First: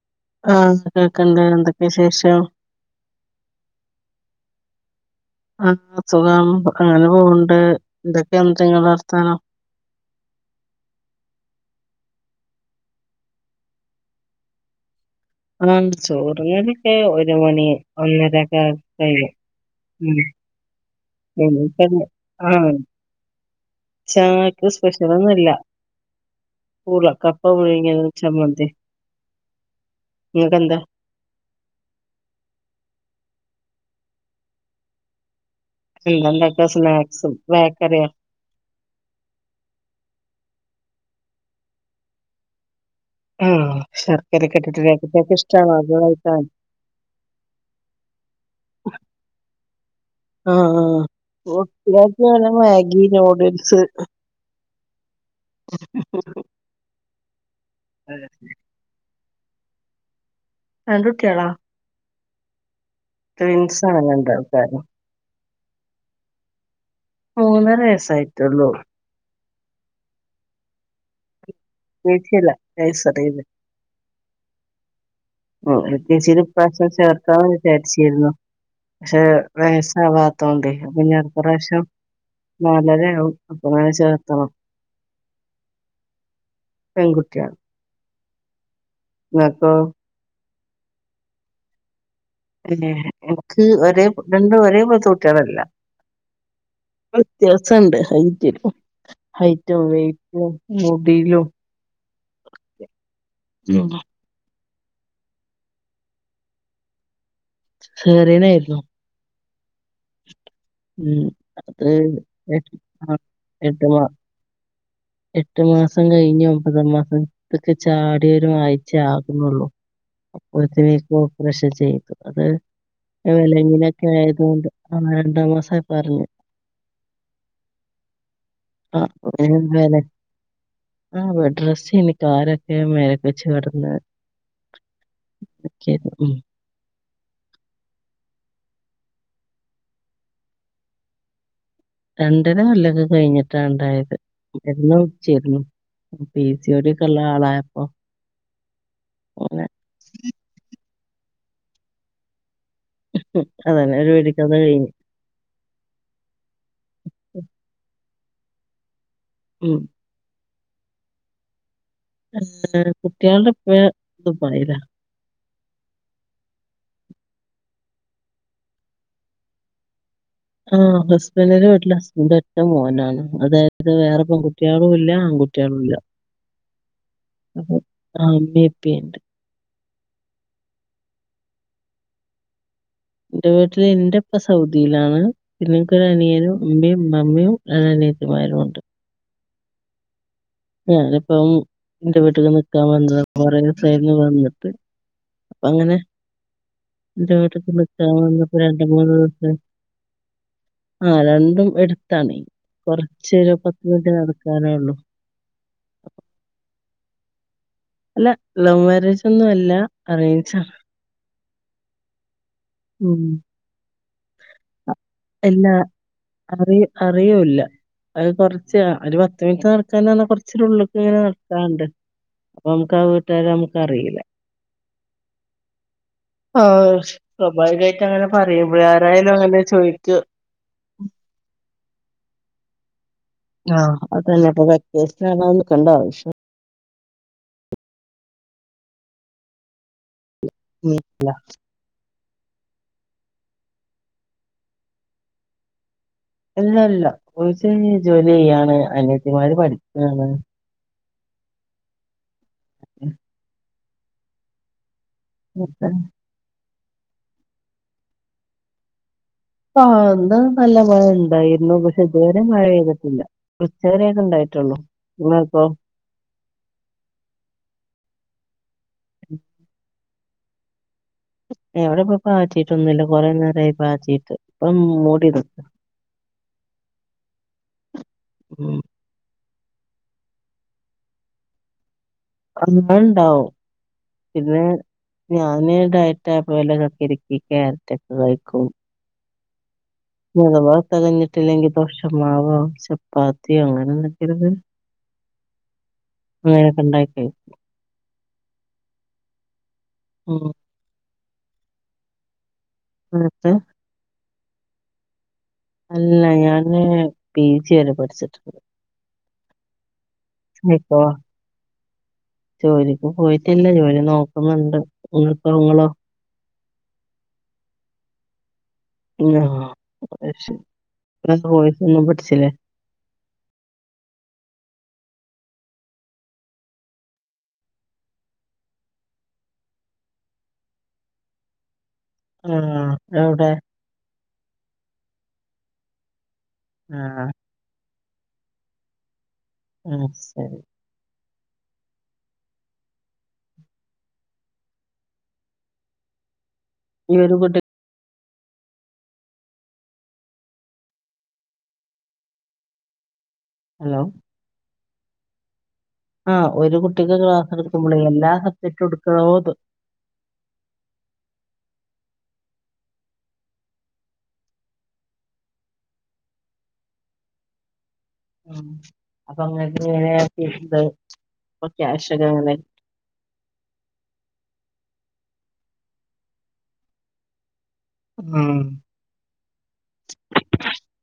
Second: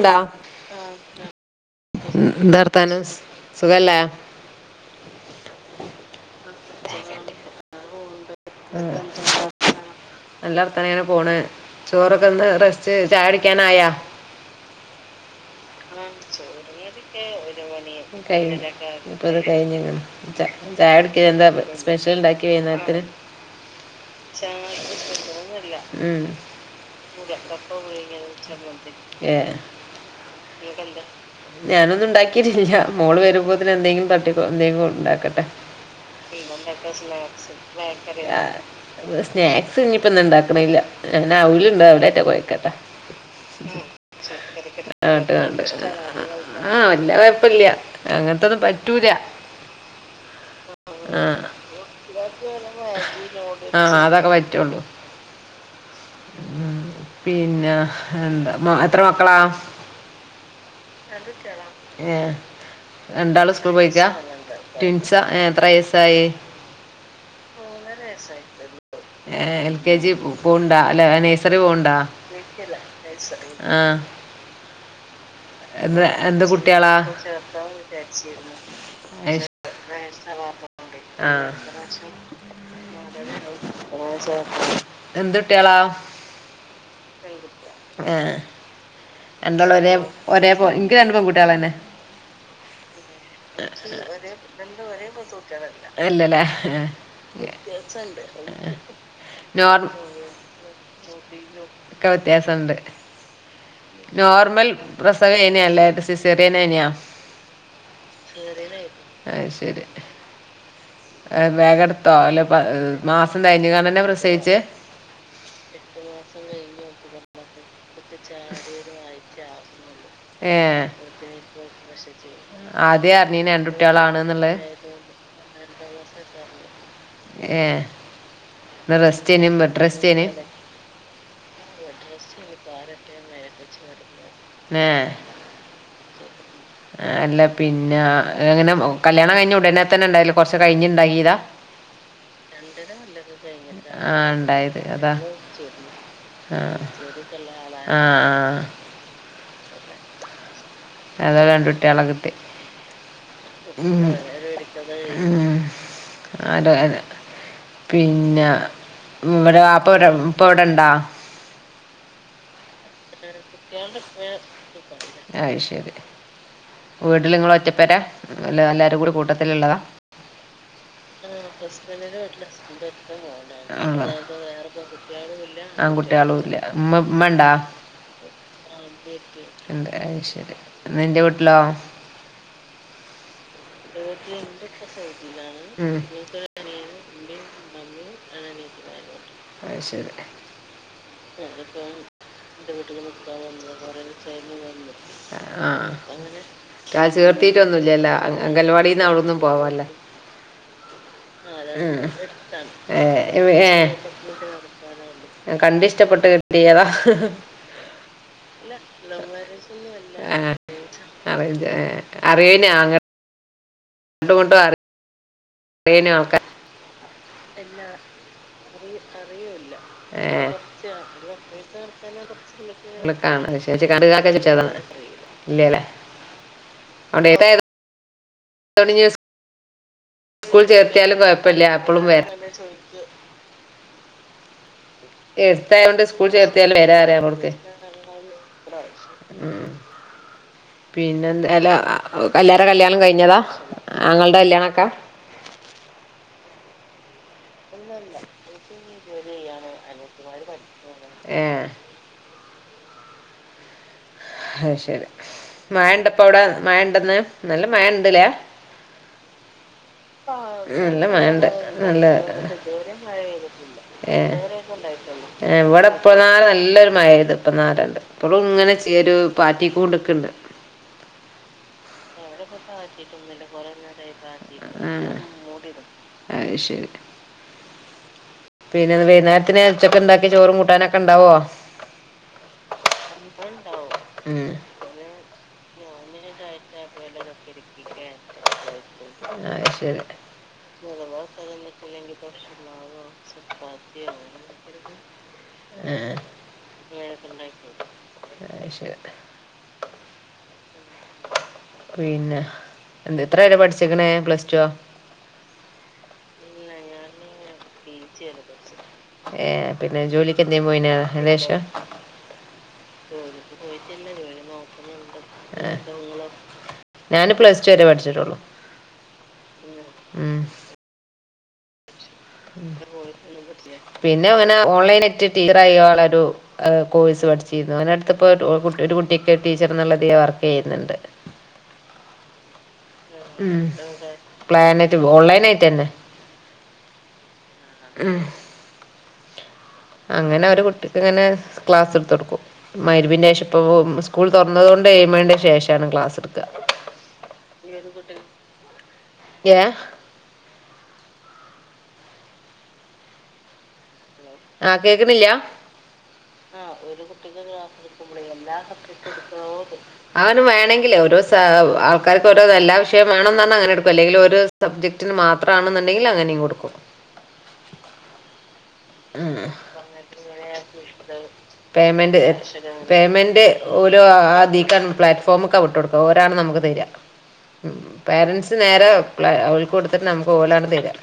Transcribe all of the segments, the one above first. ഇന്ത ആഹ് കേക്ക്ണ്ട് [unintelligible] എന്ത് ഉം എന്താവർത്താനം സുഖെല്ലേ. ആ സുഖം അങ്ങനെ പോവ്ണ്ട്. എന്തെക്കെ ഇന്നട്ട് ഇങ്ങളെ വർത്താനം. നല്ലർത്ഥാനം ഇങ്ങനെ പോണ്. ചോറൊക്കെ തിന്ന് റസ്റ്റ് ചായ കുടിക്കാനയ ആഹ് ഇപ്പം ചോറു [unintelligible] ചോറുണ്ണലൊക്കെ ഒക്കെ ഒരു മണി ഒന്നരൊക്കെ കഴിഞ്ഞിട്ട് കഴിയും ഒക്കെ ഉം [unintelligible] ചായൊട്ക്ക്യാ എന്താ ഇനിയിപ്പം സ്പെഷ്യല് ഇണ്ടാക്കി ആഹ് വൈന്നേരത്തിന്. ചായക്ക് സ്പെഷ്യലൊന്നുല്ല ഉം പൂള കപ്പ പുഴുങ്ങിയതും [unintelligible] എഹ്‌ ഇഞ്പ്പെന്താ ഞാനൊന്നും ഉണ്ടാക്കീട്ടില്ല. മോള് വരുമ്പോത്തിന് എന്തെങ്കിലും തട്ടി [unintelligible] എന്തേലും ഇണ്ടാക്കട്ടെ. എന്താ ഇണ്ടാക്കാ [unintelligible] സ്നാക്സും ബേക്കറിയോ ആ സ്നാക്സ് ഇഞ്ഞ്പ്പ ഇന്ന് ഇണ്ടാക്ക്ണ്ല്ല. ഞാനൗല്ണ്ട്. ഔലെറ്റെ കൊയ്ക്കെട്ടെ. ആ ശർക്കരക്കെ ഇട്ടിട്ട് രാത്രികക്ക് ഇഷ്ടാണൊ അത് കഴിക്കാൻ. ആഹ് വല്ല്യ കൊഴപ്പല്ല്യാ. അങ്ങൻത്തൊന്നും പറ്റൂല. ആ ആ കുട്ടികക്ക് [unintelligible] മേഗി നൂഡിൽസ് ക്കെ പറ്റൊള്ളൂ ഉം പിന്നെ എന്ത മ എത്ര മക്കളാ. രണ്ട് കുട്ട്യള ഏഹ് രണ്ടാളും സ്കൂൾ ട്വിൻസാണ് പോയിക്കാ രണ്ടാൾക്കാരും ടിൻ സ്സാ എത്രയസായി. മൂന്നര വയസായിറ്റൊള്ളു. എ എൽ കെ ജി പോവ്ണ്ടാ അല്ല നഴ്സറി പോവ്ട വിളിച്ചില്ല നെഴ്സറീല് ആഹ് എൽ കെ ജി യിലെ എന്ത് കുട്ടികളാ ഇപ്രാവശ്യം വിചാരിച്ചീരുന്നു. പക്ഷെ ഐഷ്- വേയസ് അവാത്തോണ്ട് പിന്നെ ആ അടുതവശ്യം. നാലരാവും അപ്പൊങ്ങാണം ചേർത്തണം എന്ത് കുട്ടികളാ പെൺകുട്ടിയാ ആ രണ്ടുള്ളും ഒരേ ഒരേ പോ എങ്ക് രണ്ട് പെൺകുട്ട്യോള് അന്നെ രണ്ടും ഒരേ പോലത്തെ കുട്ടികളില്ല അല്ലലാ വിത്യാസണ്ട് ഹൈറ്റിലും, ഹൈറ്റും, നോർമൽ വെയറ്റും, മുടീലും. ക്ക വ്യത്യാസൊണ്ട്. [inaudible] നോർമൽ പ്രസവേനെയല്ലേ സിസറിയനേനെയോ ചെറിയനായിരുന്നു അയ് ശെരി ഉം അത് അല്ല പ [inaudible] മാസം കഴിഞ്ഞ് കാണ്ടന്നെ കേട്ടുവാ പ്രസവിച്ചേ എട്ട് മാസം കഴിഞ്ഞ് ഒമ്പത് മാസം ത്ക് ചാടിയൊരു ആഴ്ച യാകുന്നുള്ളൂ. ഏഹ് അപ്പോത്തിന് എനീക് ഓപ്പറേഷൻ ചെയ്തു അത് ആദ്യേ അറിഞ്ഞീനോ രണ്ട് വിലങ്ങിനൊക്കെ കുട്ടികളാണ്ന്നുള്ളത് ആയതുകൊണ്ട്. രണ്ട മാസംയി പഅറിഞ്ഞ്. ഏഹ് ഇന്ന് ആ റെസ്റ്റേന് ബെഡ് റെസ്റ്റേന് [inaudible] ആ ബെഡ് റെസ്റ്റ് എയിന് കല് ഒക്കെ മേലക് വെച്ച് കെടന്ന്. ങ്ങോ നിക്കേരുന്നു. ഉം. അല്ല പിന്നെ അ അങ്ങനെ കല്യാണം കഴിഞ്ഞൊടനെ തന്നെ ഉണ്ടായില്ല കൊറച്ച് കഴിഞ്ഞ് ഇണ്ടായിയതാ. രണ്ടര കൊല്ലംക്കെ കഴിഞ്ഞിട്ടാ ഒണ്ടായത് ആഹ് ഇണ്ടായത് മരുന്ന് അതാ കുടിച്ചൊരുന്നു. പി സി ഒ ആഹ് ടി യൊക്കൊള്ള ആളായപ്പൊ ആഹ് അങ്ങനെ അതോ രണ്ടു കുട്യോളെ കിട്ടി. അതാനെ ഒരു വെടിക്ക് അതാട് കഴിഞ്ഞ്. അതെ അതെ പിന്നെ ഉം ഇവരെ വാപ്പ ഇവരം ഇപ്പ ഇവിടൊണ്ടാ ഇല കുട്ടികളെ ഇപ്പ ദുബായില. അയ്ശെരി വീട്ടില് ഇങ്ങള് ഒറ്റ പ്പെരാ അല്ല എല്ലാരും കൂടി കൂട്ടത്തിലുള്ളതാ. ആഹ് ബെസ്സ് ഹസ്ബൻഡിന്റെ വീട്ടിലെ ഹസ്ബൻഡ് അതായത് ഒറ്റമോനാണ് വേറെ പെൺകുട്ടികളും ഇല്ല ആൺകുട്ടികളും ഇല്ല. ആൺകുട്ടികളുല്ലാ മ്മ മ്മണ്ടാ അപ്പൊ ആഹ് ഇമ്മീം ഇപ്പീണ്ട്. അത് ശരി നിൻ്റെ വീട്ടിലോ? എന്റെ വീട്ടില് ഇന്റായിപ്പ സൗദിയിലാണ്. പിന്നെ ഉം. എനിക്കൊരു അനിയനും. ഉമ്മയും. ഇമ്മമ്മയും. രണ്ട് അനിയത്തിമാരും ഉണ്ട്. അഹ് ശെരി. ഞാനപ്പം എന്റെ വീട്ടിൽ നിക്കാൻവന്നതാ കുറെ ദിവസായിരുന്നു വന്നിട്ട്. അപ്പൊ ആ അങ്ങനെ ആ എന്റെവീട്ടിക് ചേർത്തിട്ടൊന്നുമില്ലല്ല നിക്കാൻ വന്നിട്ട് രണ്ട അംഗൻവാടിയിൽ നിന്ന് മൂന്ന് അവിടെ ഒന്നും ദിവസം പോവാല്ലേ ആഹ് രണ്ടും ഉം. എടുത്താണ് ഏ, കുറച്ച് ഒരു ഇവ- ഏ, പത്ത് മിനിറ്റ് നടക്കാനേ ഉള്ളു. കണ്ട് ഇഷ്ടപ്പെട്ട് കിട്ടിയതാ. അല്ല ലവ് മാരേജ് ഒന്നും അല്ല അറേഞ്ചണ്. അറേൻജ് അറിയനാ അങ്ങന ഉം അങ്ങട്ടും ഇങ്ങട്ടൊക്കെ എല്ലാ അറിയാനു അറി അറിയൂല്ല അത് കൊറച്ച് ആഹ് ഒരു പത്ത് മിനിറ്റ് നട ച്ച്ന്നർഞ്ഞാ കൊർച്ചൊരു ഉള്ള്ക്ക് ങ്ങനെ നടക്കാണ്ട് അപ്പൊ നമുക്ക് ആ വീട്ട്കാരെ നമുക്ക് അറിയില്ല ഇല്ല്യല്ലേ അഹ് ഷ് സ്വാഭാവികയിട്ട് അങ്ങനെ പറയുമ്പയെയ് ഇനി ആരായാലും അങ്ങനെ ചോയ്ക്ക്യും സ്കൂൾ ചേർത്തിയാലും കൊഴപ്പല്ല്യ അപ്പളും വെര് ന്നെ ചോയ്ക്കാ ആഹ് അതെന്നെ അപ്പൊ വെക്കേഷ്ന് അർഞ്ഞാ നിക്കണ്ട എടുത്തായതുകൊണ്ട് ആവിശ്യം [unintelligible] ഉം പിന്നെ എന്താ അല്ല എല്ലാരെ കല്യാണം കഴിഞ്ഞതാ ആങ്ങൾണ്ടെ കല്യാണംക്കെ ഇല്ല ഇല്ലാ കോഴ്സ് കയിഞ്ഞ് ജോലി ചെയ്യാണ് അനത്തിമാര് പഠിക്കാണ് ഏഹ് ഉം അഹ് ശരി മഴ ഇണ്ടപ്പൊ അവ്ടെ മഴ ഇണ്ടന്ന് നല്ല മഴ ഇണ്ട്ല്ലേ ആഹ് ഇന്ന് നല്ല മഴ ഇണ്ടായിരുന്നു പക്ഷെ ഇത് വരെ മഴ പെയ്തിട്ടില്ല ഉച്ചവരെയൊക്കെ ഇണ്ടായിട്ടൊള്ളൂ ഇങ്ങൾക്കോ ഇപ്പന്നാരെ നല്ലൊരു മഴെയ്ത് ഇപ്പന്നാരാണ്ട് ഇപ്പളും ഇങ്ങനെ ച്ചെരു പാറ്റിക്കോണ്ട്ക്ക്ണ്ട് ഏ ഇവടെ ഇപ്പൊ പാറ്റിട്ടൊന്നുല്ല കൊറെ നേരായി പാറ്റിട്ട് പ്പം മൂടിനിക്ക അത് ശരി പിന്നെ വെയ്ന്നേര്ത്തിന് ഉച്ചക്ക്ണ്ടാക്ക്യ ചോറും കൂട്ടാനൊക്കെ ഇണ്ടാവോ [unintelligible] മള് ഇണ്ടാവും ഉം പിന്നെ ഞാന് ഡയറ്റാ അപ്പ വല്ല കക്കരിക്കിം ക്യാരറ്റെക്കെ കഴിക്കും. അഹ് ശരി. ഞ്ഞ് അഥവാ അഹ് തെകഞ്ഞിട്ടില്ലെങ്കി ദോഷമാവോ ചപ്പാത്തിയോ അങ്ങനെ എന്തെകിലും ഇത്‌ ആഹ് ഇങ്ങനെക്കെ ഇണ്ടാക്കി വെക്കും അഹ് ശെരി. ഉം. പിന്നെ എന്ത് എത്ര എന്നിട്ട് വരെ പഠിച്ച്ക്ക്ണ് പ്ലസ് റ്റോ അല്ല ഞാന് പി ജി വരെ പി ജി വെരെ പഠിച്ചിട്ടുണ്ട് പഠിച്ച്ക്ക്ണ് ഏഹ് പിന്നെ ജോലിക്ക് എന്തേം പോയിനാ ഇപ്പോ അയ്‌ന്റേഷം. ജോലിക്ക് പോയിട്ടില്ല ജോലി നോക്ക്ണ് ണ്ട് ആഹ് അപ്പങ്ങളോ ഞാന് പ്ലസ് ടു വരെ പഠിച്ചിട്ടൊള്ളൂ. ഉം ആഹ് അയ് ശെരി പിന്നെ‌കോഴ്സ് ഒന്നും പഠിച്ച്ലെ. ഉം പിന്നെ കോഴ്സൊന്നും പട്ച്ച്ലെ പിന്നെ അങ്ങനെ ഓൺലൈനറ്റ് ടീച്ചറയ്ങ്ങാളരു അഹ് കോഴ്സ് പഠിച്ചിരുന്നു അങ്ങനട്ത്ത്പ്പോ ഓഹ് കു ഒരു കുട്ടിയ്ക്ക് ഒര് ടീച്ചറെന്ന്ള്ള തില് വർക്കെയ്യ്ന്ന്ണ്ട്. ആഹ് ഉം അത്ങ്ങനെ പ്ലാനയ്റ്റ് പോവാ ഓൺലൈൻ അയ്റ്റെന്നേ. അഹ്. ഉം ആഹ് അങ്ങനെ ശരി ഒരുകുട്ടി ക്ക്ങ്ങനെ ക്ലാസ് ഇട്ത്തൊട്ക്കും. മഗ്‌രിബിന്റേഷം ഇപ്പപ്പൊ സ്കൂൾ തൊർന്നത് കൊണ്ട് എഴ്മണിന്റെ ശേഷാണ് ക്ലാസ് ഇട്ക്ക ഈ ഒരു കുട്ടി ഈ ഒരു കുട്ടി [unintelligible] യേ ഹലോ ആഹ് കേക്ക്ണില്ലാ ആഹ് ഒരു കുട്ടിക്ക് ക്ലാസ് എടുക്കുമ്പളെയ് എല്ലാ സബ്ജക്ടും ഇട്ക്കണോന്ന് അവന വേണമെങ്കേ ഓരോ ആൾക്കാർക്ക് ഓരോ എല്ലാ വിഷയംവേണംന്ന് പറഞ്ഞാ അങ്ങനെ എടുക്കും അല്ലെങ്കിൽ ഒരു സബ്ജക്ടിന് മാത്രമാണെന്നുണ്ടെങ്കിൽ അങ്ങനെയും കൊടുക്കും ഉ അപ്പൊ ഉം അങ്ങനനക്കണ്ട് അപ്പോ ക്യാഷ് ഒക്കെ എങ്ങനെ പേയ്മെൻറ് ഓരോ ആ നീക്കാൻ പ്ലാറ്റ്ഫോമൊ ഒക്കെ വിട്ടുക കൊടുക്കുക ഒരാാണ് നമുക്ക് തരിക ഉ പേരൻറ്സ് ഉം നേരെ അവക്ക് കൊടുത്തിട്ട് നമുക്ക് ഓലാണ് തരാം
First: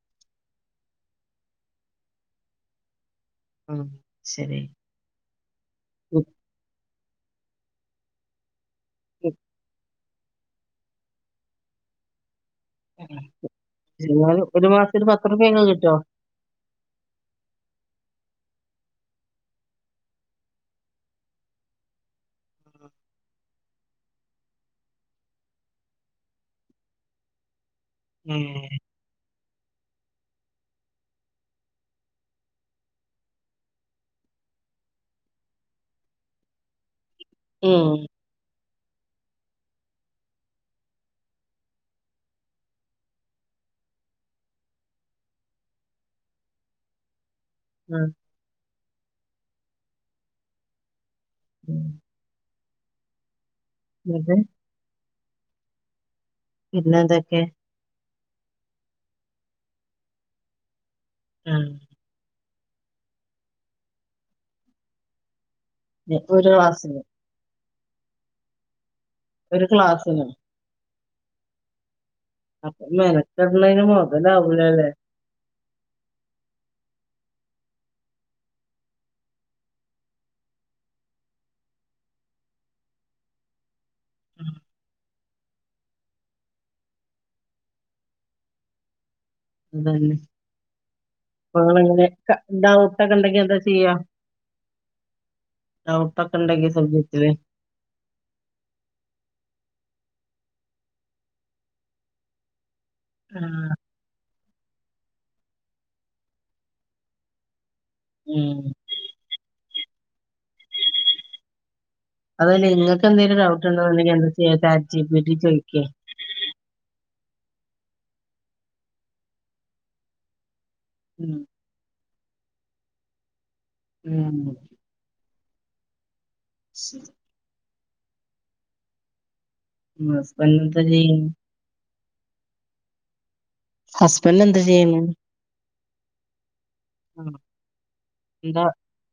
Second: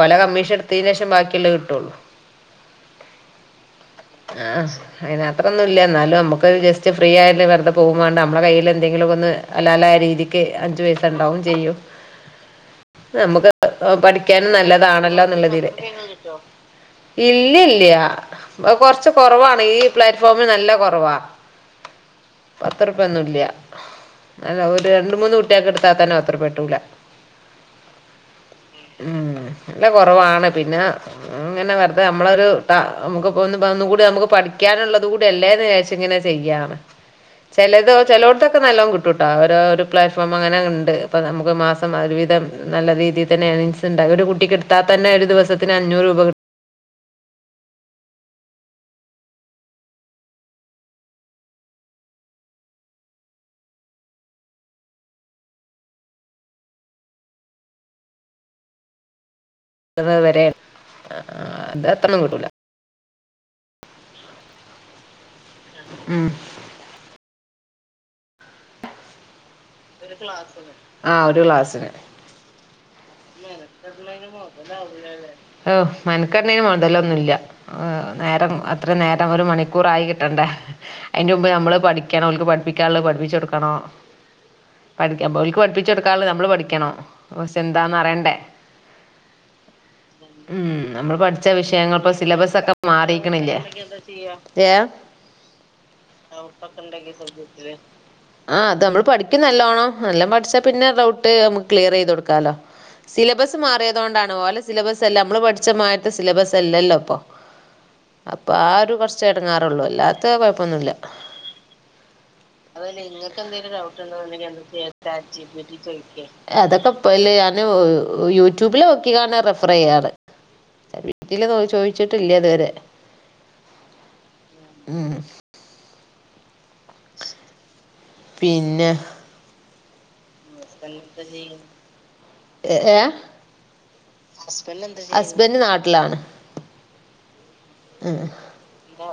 ഓല കമ്മീഷൻ എടുത്തതിന് ശേഷം ബാക്കിയുള്ളള്ളത് കിട്ടുള്ളൂ ആം ആഹ് അതിന അത്രൊന്നും ഇല്ല എന്നാലും നമുക്ക് ജസ്റ്റ് ഫ്രീ ആയാല വെറുതെ പോകുംണ്ട് നമ്മള കയ്ൽ എന്തെങ്കിലും ഒന്ന് ഹലാലായ രീതിക്ക് അഞ്ചു പയസ ഉണ്ടാവും ചെയ്യൂ നമ്മുക്ക് നിങ്ങള് പഠിക്കാനും ഒരു മാസത്തിൽ നല്ലതാണല്ലോ പത്ത് റുപ്യൊക്കെ എന്നുള്ളതില് കിട്ടോ ഇല്ലല്ല കൊറച്ച് കുറവാണ് ഈ പ്ലാറ്റ്ഫോമിൽ നല്ല കുറവാ പത്ത്റുപ ഒന്നും ഇല്ല അല്ല ഒരു രണ്ട മൂന്ന് കുട്ടിയൊക്കെ എടുത്താത്താനോ പത്തു രൂപ കിട്ടൂല്ല ഉം ഉം അല്ല കുറവാണ് പിന്നെ അങ്ങനെ വ അത് നമ്മളൊരു നമുക്ക്ന്നുകൂടി നമുക്ക് പഠിക്കാനുള്ളത് കൂടി അല്ലേന്ന്ചാരിച്ച ഇങ്ങനെ ചെയ്യാണ് [inaudible] ചിലത് ചിലോടത് നല്ലോണം കിട്ടും ട്ട ഓരോ ഒരു പ്ലാറ്റ്ഫോം അങ്ങനെ ഉണ്ട് അപ്പ നമുക്ക് മാസം ഒരു വിവിധം നല്ല രീതിൽ തന്നെ ഉണ്ട ഒരു കുട്ടിക്ക് എടുത്താൽ തന്നെ ഒരു ദിവസത്തിന് അഞ്ഞൂറ് രൂപ ഉം ഉം [unintelligible] ഉം ഇന്നതന്നെ ഇ വരെ ആഹ് അത് അത്ര കിട്ടൂല ഉം. ഇപ്പൊ ഒരു ക്ലാസ്സിലാ ഒരു ക്ലാസ്സിന് ആ ഒരു ക്ലാസില അപ്പൊ മെനക്കെടണതിന് മൊതലാവൂല്ലല്ലേ ഓ മെനക്കേടണത്തിന് മുതലൊന്നുമല്ല നേരം അത്ര നേരം ഒരു മണിക്കൂറായി കിട്ടണ്ടേ അതിന്റെ മുമ്പ് നമ്മള് പഠിക്കോക്ക് പഠിപ്പിക്കാനുള്ളോ പഠിപ്പിച്ച് കൊടുക്കണോ പഠിക്കാൻ പോയൊരു പഠിപ്പിച്ച് കൊടുക്കാനുള്ള നമ്മള് പഠിക്കണം ഇതാന്ന്പറയണ്ടേ അതന്നെ ഉം നമ്മള് പഠിച്ച അപ്പൊ വിഷയങ്ങൾ നിങ്ങളെങ്ങനെ ഇപ്പ സിലബസ ഒക്കെ ഡൗട്ടൊക്കെ ഉണ്ടെങ്കി മാറിരിക്കണില്ലേ എന്താ ചെയ്യാ ഏ ഡൗട്ടൊക്കെ ഉണ്ടെങ്കിൽ കൊണ്ട് വിട്ടേര് ആഹ് ആ അത് അവൾ പഠിക്കും നല്ലോണം നാലോണം പഠിച്ചാൽ പിന്നെ ഡൗട്ട് നമുക്ക് ക്ലിയർ ചെയ്ത് കൊടുക്കാമല്ലോ സിലബസ് ആഹ് മാറിയത കൊണ്ടാണ്ണ ലെ സിലബസ് അല്ല നമ്മള് പഠിച്ചമാത്തെ സിലബസ് അല്ലല്ലോ ഇപ്പൊ അപ്പൊ ഉം ആ ഒരു പ്രശ്നം കുർച്ച ഇടങ്ങാറുള്ളു അല്ലാത്ത കുഴപ്പൊന്നുമല്ല അതായെ നിങ്ങൾക്ക് എന്തെങ്കിലും ഡൗട്ട്ണ്ടോണ്ടെങ്ക എന്താ ചെയചാറ്റ് ജി പിടി ചോദിക്കേ അതൊക്കെ ഇപ്പൊ അല്ലെ യാനു യൂട്യൂബിൽ നോക്കി യാണ് റെഫർ ചെയ്യാറ് ചാറ്റ് ജി പി ഉം റ്റിയിൽ ചോദിച്ചിട്ടില്ലേ അതുവരെ [unintelligible] ഉം ശരി പിന്നെ ഹസ്ബൻ ഹസ്ബന്റ് എന്ത് ചെയ്യണു ഏ ഏ ഹസ്ബൻഡ് ഹസ്ബന്റ് ചെയ്യ്ണ് എന്ത് ചെയ്യണു ഹസ്ബൻഡ് നാട്ടിലാണ് ഉം എന്താ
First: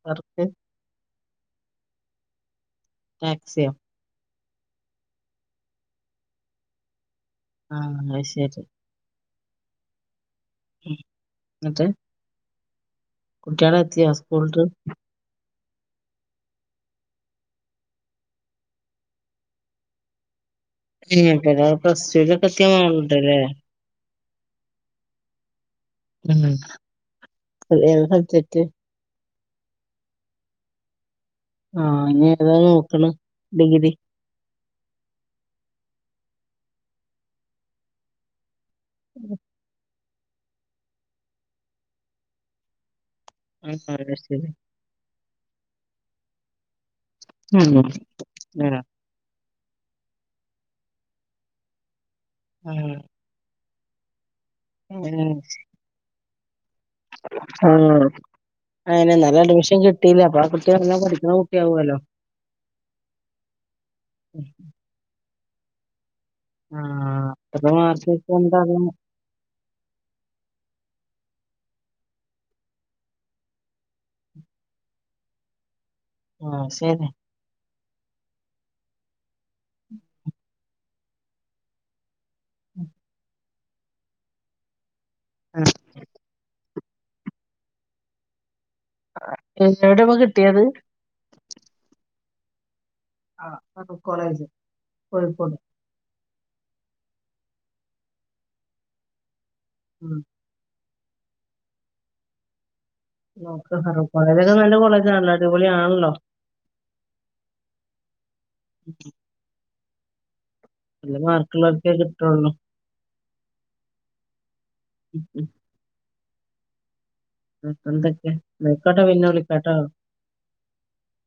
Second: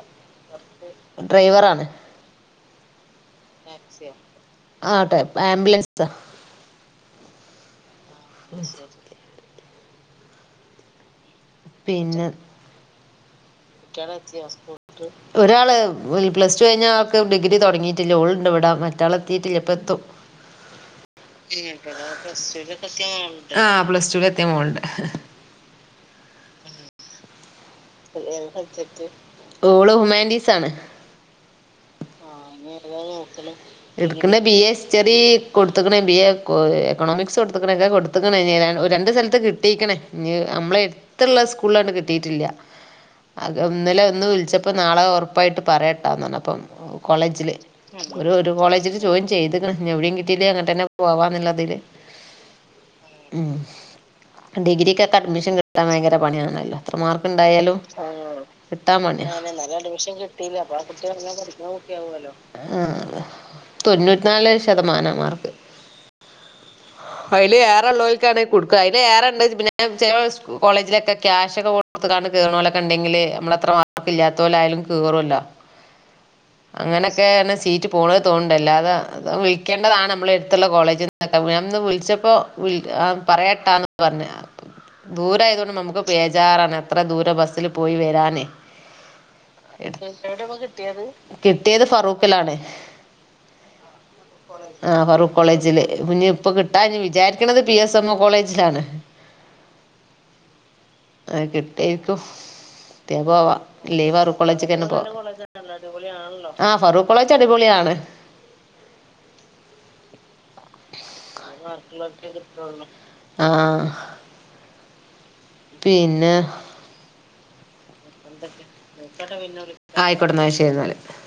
വർക്ക് ഡ്രൈവർ ആണ് ടാക്സി ആട്ടെ ആംബുലൻസ ആഹ് അയ് ശ [unintelligible] ഉം പിന്നെ കൂട്ടേൾ എത്തിയ സ്കൂൾ വിട്ട് ഒരാള് പ്ലസ് ടു കഴിഞ്ഞ ആൾക്ക് ഡിഗ്രി തുടങ്ങിയിട്ടില്ല ഓളുണ്ട് ഇവിടാ മറ്റാൾ എത്തിയിട്ടില്ല ഇപ്പ എത്തും ഏഹ് ഇബടെ പ്ലസ് ടുലൊക്കെ എത്തിയ മോള്ണ്ട്ല്ലേ ആഹ് പ്ലസ് ടു എത്തിയ മോള്ണ്ട് ഏതാ സബ്ജെക്റ്റ് [unintelligible] ഓള് ഹുമാൻന്റീസ് ആണ് ആഹ് ഇനി ഏതാ നോകണ് ഡിഗ്രി എടുക്കണ ബി എ ഹിസ്റ്ററി കൊടുത്ത്ക്കണ് ബി എ എക്കണോമിക്സ് കൊടുത്ത്ക്കണ് ഒക്കെ കൊടുത്ത്ക്കണ് രണ്ട് സ്ഥലത്ത് കിട്ടിയിക്കണ് ഇഞ് നമ്മളെ എത്തുള്ള സ്കൂളിൽ അങ്ങട് കിട്ടിയിട്ടില്ല ആഹ് ഇന്നലെ അത് ഒന്ന് ശരി വിളിച്ചപ്പോ നാളെ ഉറപ്പായിട്ട് പറയട്ടാന്ന് പറഞ്ഞപ്പോ കോളേജില് ഉം ഒരു ഒരു ആഹ് കോളേജിൽ ജോയിൻ ചെയ്തെക്കണ് എവിടേം കിട്ടീലകിൽ അങ്ങനെ തന്നെ പോവാന്നുള്ളതില് ഉം ഉം ഡിഗ്രിക്കൊക്കെ അഡ്മിഷൻ കിട്ടാണ് ൻ ഭയങ്കര പണിയാണല്ലോ മാ ക്ക് ണ്ടായാലും ആഹ് അയന്നെ കിട്ടാപണിയ നല്ല അഡ്മിഷൻ അപ്പൊ കിട്ടിയില്ല അപ്പ ആ നല്ല കുട്ടി പഠിക്കണ പഠിക്കുന്ന കുട്ടിയാവുമല്ലോ കുട്ടിയാകുമല്ലോ ആഹ് തൊണ്ണൂറ്റി നാലെ ശതമാനം മാർക്ക് ആഹ് അതില് എത്ര ഏറെ മാർക്ക് ഉള്ളവർക്കാണേൽ കൊടുക എന്താകും അതിനല് ഏറെ ഉണ്ടോച്ച് പിന്നെ ചെലെ കോളേജിലൊക്കെ ക്യാഷ്ഒക്കെ കൊടുത്ത ക്കാണ്ട് കേറണോല് ഉണ്ടെങ്കില് നമ്മള എത്ര മാർക്ക് ഇല്ലാത്ത ഓല ആയാലും കേറുല്ലോ ആഹ് ശരി അങ്ങനൊക്കെന്നെ സീ പോണ തോണ്ടല്ലാതെ വിളിക്കണ്ടതാണ് നമ്മള എടുത്തുള്ള കോളേജിൽന്നൊക്കെ ഞാനൊന്നു വിളിച്ചപ്പോൾ പറയട്ടാന്ന് പറഞ്ഞ് ദൂരായത് കൊണ്ട് നമുക്ക് ബേജാറാണ് എത്ര ദൂരം ബസ്സിൽ പോയി വരാനെ [unintelligible] കിട്ടിയത് കിട്ടിയത് ഫറൂകിലാണ് ആ, ഫറൂഖ് കോളേജ് ആഹ് ഫറുക്ക് കോഴിക്കോട് കോളേജില് കുഞ്ഞെ ഇപ്പൊ കിട്ട ലാരും വിചാരിക്കണത് പി എസ് എംഒ കോളേജിലാണ് ഉം ആഹ് കിട്ടേക്കും ത്തെ പോവാ നോക്ക് ഫറൂഖ് ലീവ് [unintelligible] നല്ല കോളേജൊക്കെ ആണല്ലോ കോളേജാണല്ലോ അടിപൊളി അടിപൊളിയാണല്ലോ ആണല്ലോ ആഹ് ഫറൂക്ക് കോളേജ് അടിപൊളിയാണ് [unintelligible] നല്ല മാർക്കുള്ളവർക്കേ കിട്ടൂള്ളൂ ആ ഉം ഉം പിന്നെ അപ്പൊ എന്തൊക്കെ ന്നായിക്കോട്ടെ പിന്നെ വിളിക്കാട്ടോ ആയി കെട്ന്നോ [unintelligible]